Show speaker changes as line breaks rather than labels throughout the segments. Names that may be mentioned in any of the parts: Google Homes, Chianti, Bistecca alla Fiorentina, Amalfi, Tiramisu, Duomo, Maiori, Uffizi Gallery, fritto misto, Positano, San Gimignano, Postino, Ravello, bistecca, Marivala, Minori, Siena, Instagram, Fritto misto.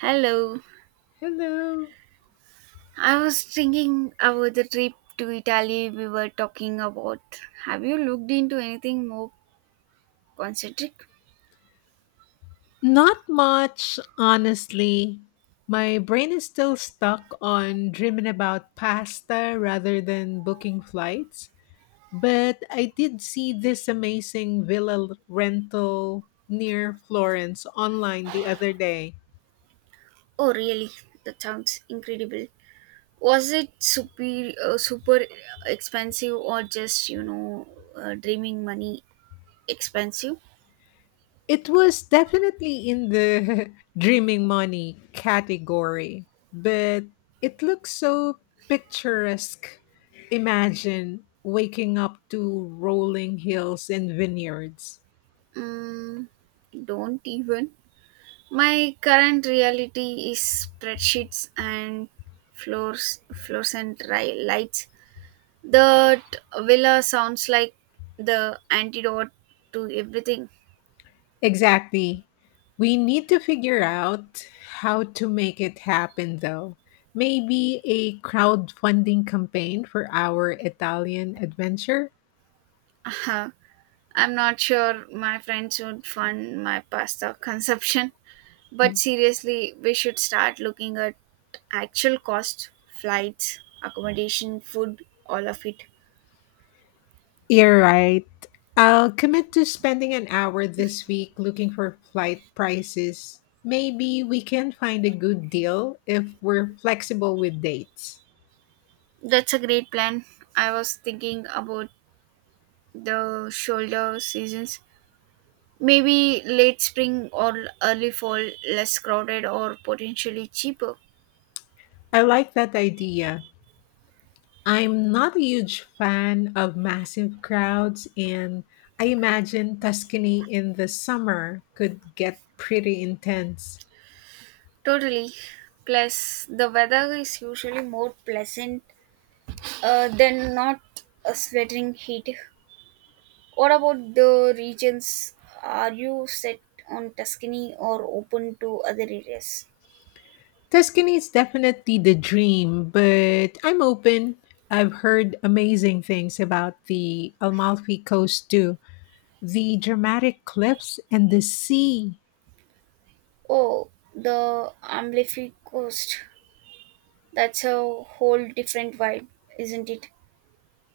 Hello.
Hello.
I was thinking about the trip to Italy we were talking about. Have you looked into anything more concentric?
Not much, honestly. My brain is still stuck on dreaming about pasta rather than booking flights. But I did see this amazing villa rental near Florence online the other day.
Oh, really? That sounds incredible. Was it super, super expensive or just, dreaming money expensive?
It was definitely in the dreaming money category, but it looks so picturesque. Imagine waking up to rolling hills and vineyards.
Mm, don't even. My current reality is spreadsheets and floors and lights. That villa sounds like the antidote to everything.
Exactly. We need to figure out how to make it happen, though. Maybe a crowdfunding campaign for our Italian adventure?
Uh, I'm not sure my friends would fund my pasta consumption, but
Hmm.
seriously, we should start looking at actual cost, flights, accommodation, food, all of it.
You're right. I'll commit to spending an hour this week looking for flight prices. Maybe we can find a good deal if we're flexible with dates.
That's a great plan. I was thinking about the shoulder seasons. Maybe late spring or early fall, less crowded or potentially cheaper.
I like that idea. I'm not a huge fan of massive crowds, and I imagine Tuscany in the summer could get pretty intense.
Totally. Plus, the weather is usually more pleasant than not a sweltering heat. What about the regions? Are you set on Tuscany or open to other areas?
Tuscany is definitely the dream, but I'm open. I've heard amazing things about the Amalfi Coast too. The dramatic cliffs and the sea.
Oh, the Amalfi Coast. That's a whole different vibe, isn't it?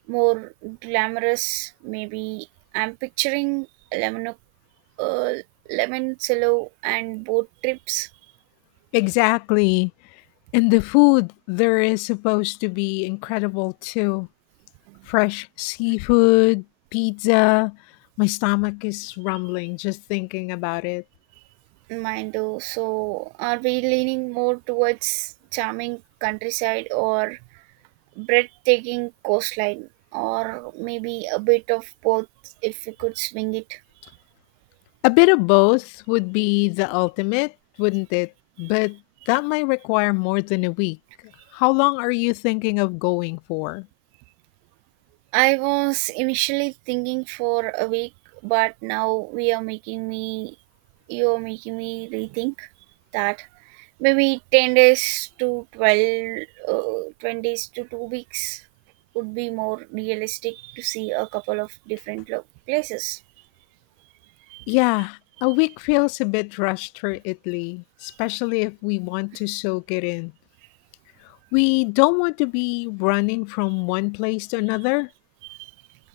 More glamorous, maybe. I'm picturing Lemon, uh, Lemon Silo and boat trips.
Exactly. And the food there is supposed to be incredible too. Fresh seafood, pizza. My stomach is rumbling just thinking about it.
Mind though, so are we leaning more towards charming countryside or breathtaking coastline, or maybe a bit of both if we could swing it?
A bit of both would be the ultimate, wouldn't it? But that might require more than a week. How long are you thinking of going for?
I was initially thinking for a week, but now we are making me, you are making me rethink that. Maybe 10 days to 12, 20 days to 2 weeks would be more realistic to see a couple of different places.
Yeah, a week feels a bit rushed for Italy, especially if we want to soak it in. We don't want to be running from one place to another.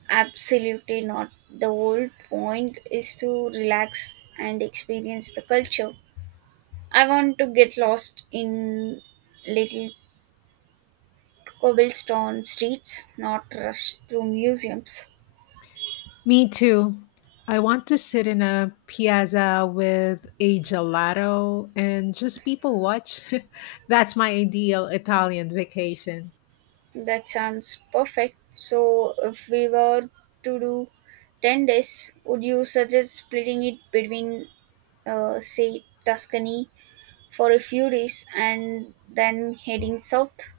Absolutely not. The whole point is to relax and experience the culture. I want to get lost in little cobblestone streets, not rush through museums.
Me too. I want to sit in a piazza with a gelato and just people watch. That's my ideal Italian vacation.
That sounds perfect. So, if we were to do 10 days, would you suggest splitting it between, say, Tuscany for a few days and then heading south?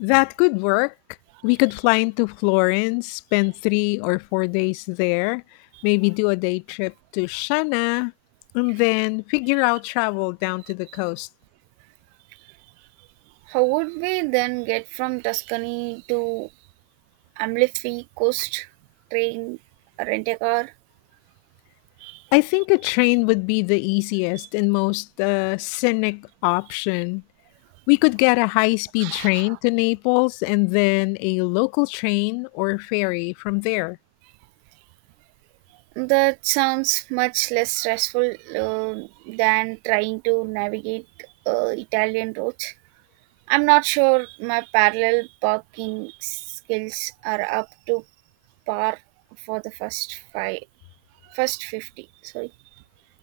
That could work. We could fly into Florence, spend 3 or 4 days there, maybe do a day trip to Shana, and then figure out travel down to the coast.
How would we then get from Tuscany to Amalfi Coast? Train, rent a car?
I think a train would be the easiest and most scenic option. We could get a high speed train to Naples and then a local train or ferry from there.
That sounds much less stressful than trying to navigate Italian roads. I'm not sure my parallel parking skills are up to par for first 50. Sorry,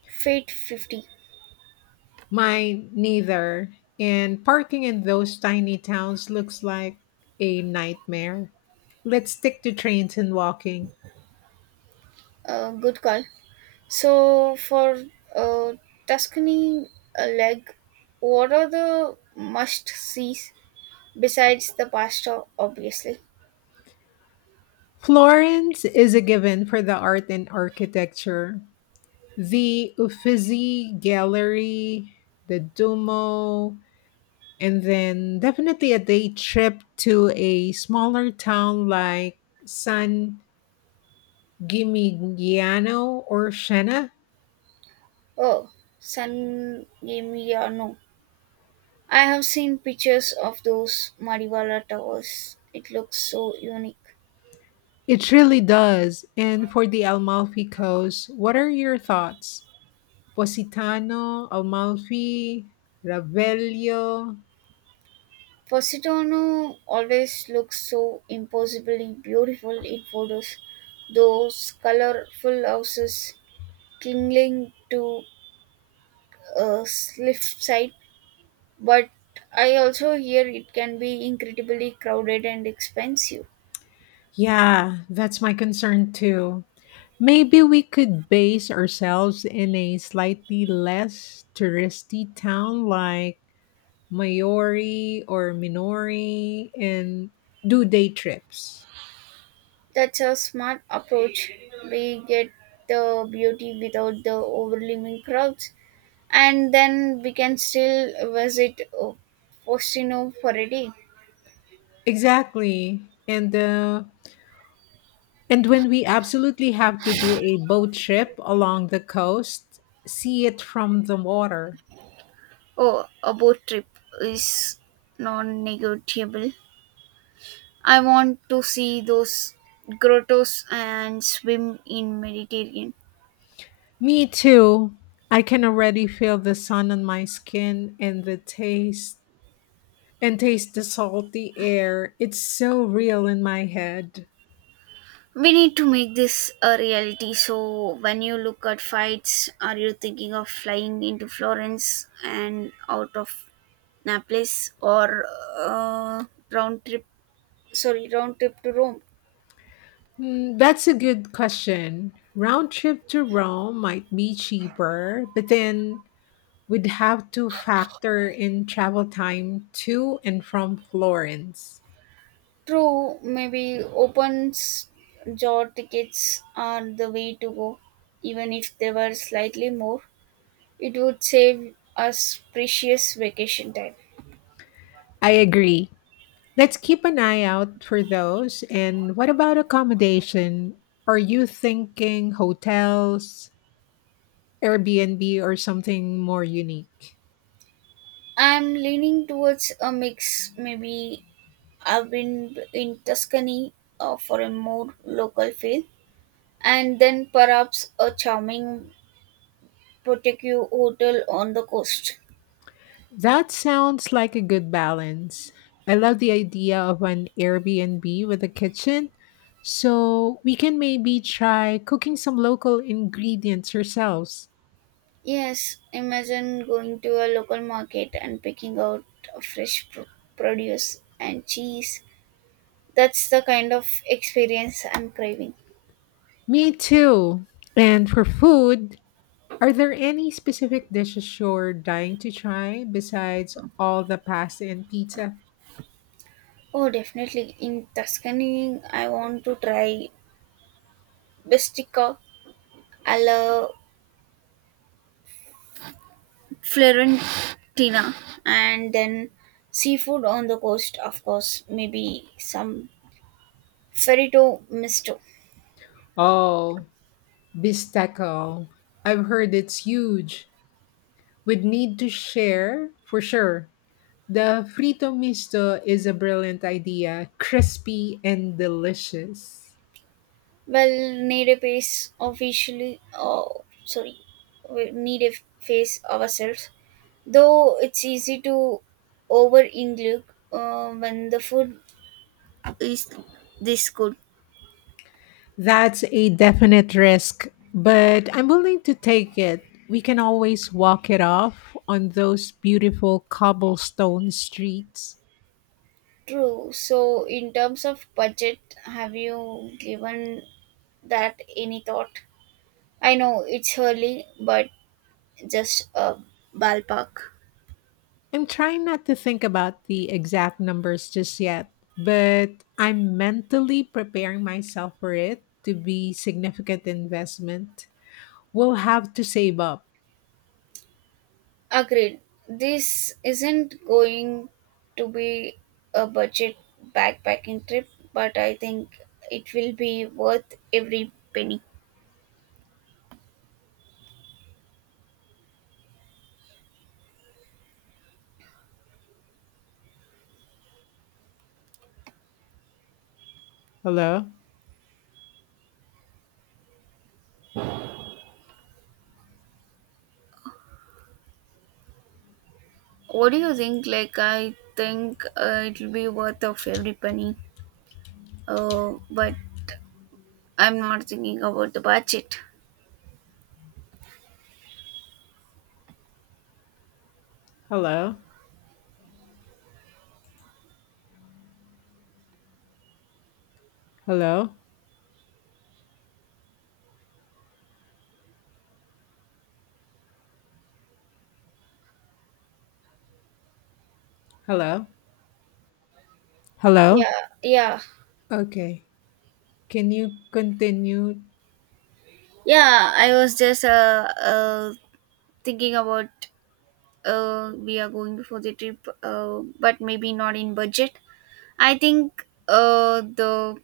fate 50.
Mine neither. And parking in those tiny towns looks like a nightmare. Let's stick to trains and walking.
Good call. So for uh, Tuscany leg, what are the must sees besides the pasta? Obviously,
Florence is a given for the art and architecture. The Uffizi Gallery, the Duomo, and then definitely a day trip to a smaller town like San Gimignano or Siena.
oh, San Gimignano. I have seen pictures of those Marivala towers. It looks so unique.
It really does. And for the Amalfi Coast, what are your thoughts? Positano, Amalfi, Ravelio.
Positano always looks so impossibly beautiful in photos. Those colorful houses clinging to a cliffside, but I also hear it can be incredibly crowded and expensive.
Yeah, that's my concern too. Maybe we could base ourselves in a slightly less touristy town like Maiori or Minori and do day trips.
That's a smart approach. We get the beauty without the overwhelming crowds, and then we can still visit Postino for a day.
Exactly. And uh, And when we absolutely have to do a boat trip along the coast, see it from the water.
Oh, a boat trip is non-negotiable. I want to see those grottos and swim in Mediterranean.
Me too. I can already feel the sun on my skin and the taste the salty air. It's so real in my head.
We need to make this a reality. So when you look at fights, are you thinking of flying into Florence and out of Naples, or uh, round trip round trip to Rome?
Hmm, that's a good question. Round trip to Rome might be cheaper, but then we'd have to factor in travel time to and from Florence.
True. Maybe open jaw tickets are the way to go. Even if they were slightly more, it would save us precious vacation time.
I agree. Let's keep an eye out for those. And what about accommodation? Are you thinking hotels, Airbnb, or something more unique?
I'm leaning towards a mix. Maybe I've been in Tuscany, for a more local feel, and then perhaps a charming boutique hotel on the coast.
That sounds like a good balance. I love the idea of an Airbnb with a kitchen. So we can maybe try cooking some local ingredients ourselves.
Yes, imagine going to a local market and picking out fresh produce and cheese. That's the kind of experience I'm craving.
Me too. And for food, are there any specific dishes you're dying to try besides all the pasta and pizza?
Oh, definitely. In Tuscany, I want to try bestica alla Florentina, and then seafood on the coast, of course, maybe some ferrito misto.
Oh, bistecco. I've heard it's huge. We'd need to share for sure. The frito misto is a brilliant idea, crispy and delicious.
Well, need a face officially, oh, sorry, we need a face ourselves, though it's easy to over include when the food is this good.
That's a definite risk, but I'm willing to take it. We can always walk it off on those beautiful cobblestone streets.
True. So, in terms of budget, have you given that any thought? I know it's early, but just a ballpark.
I'm trying not to think about the exact numbers just yet, but I'm mentally preparing myself for it to be significant investment. We'll have to save up.
Agreed. This isn't going to be a budget backpacking trip, but I think it will be worth every penny.
Hello?
What do you think? Like, I think it'll be worth of every penny. But I'm not thinking about the budget.
Hello? Hello? Hello? Hello?
Yeah, yeah,
Okay. Can you continue?
yeah. I was just thinking about we are going before the trip, but maybe not in budget. I think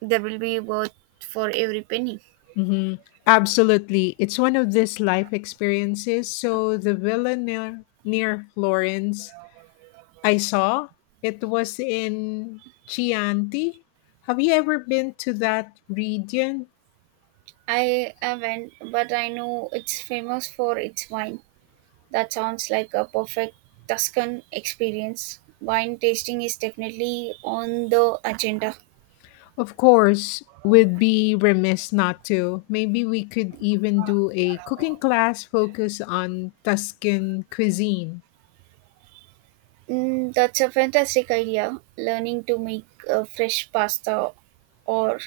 there will be worth for every penny.
Hmm. Absolutely. It's one of these life experiences. So the villa near Florence I saw. It was in Chianti. Have you ever been to that region?
I haven't, but I know it's famous for its wine. That sounds like a perfect Tuscan experience. Wine tasting is definitely on the agenda.
Of course, we'd be remiss not to. Maybe we could even do a cooking class focused on Tuscan cuisine.
Mm, that's a fantastic idea. Learning to make fresh pasta or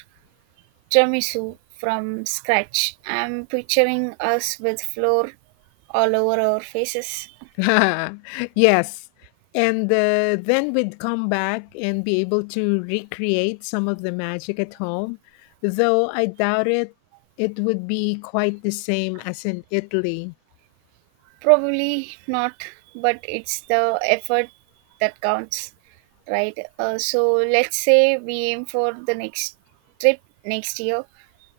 tiramisu from scratch. I'm picturing us with flour all over our faces.
Yes. And Then we'd come back and be able to recreate some of the magic at home, though I doubt it would be quite the same as in Italy.
Probably not, but it's the effort that counts, right? So let's say we aim for the next trip next year.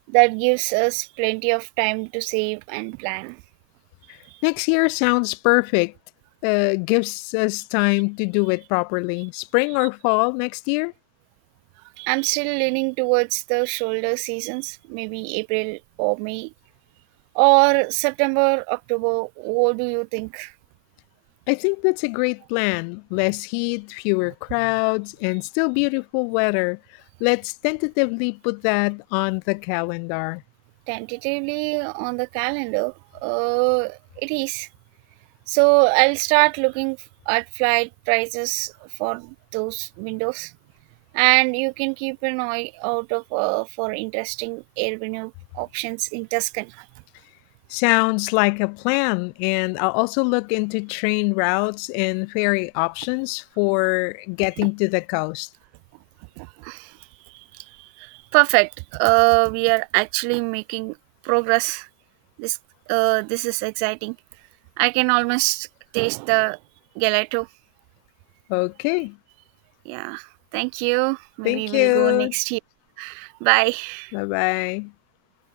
That gives us plenty of time to save and plan.
Next year sounds perfect. Gives us time to do it properly. Spring or fall next year?
I'm still leaning towards the shoulder seasons, maybe April or May or September, October. What do you think?
I think that's a great plan. Less heat, fewer crowds, and still beautiful weather. Let's tentatively put that on the calendar.
Tentatively on the calendar uh, it is. So I'll start looking at flight prices for those windows, and you can keep an eye out of for interesting Airbnb options in Tuscany.
Sounds like a plan, and I'll also look into train routes and ferry options for getting to the coast.
Perfect. We are actually making progress. this this is exciting. I can almost taste the gelato.
Okay,
Yeah, thank you. Maybe
thank
we'll go
you.
next year. Bye.
Bye bye.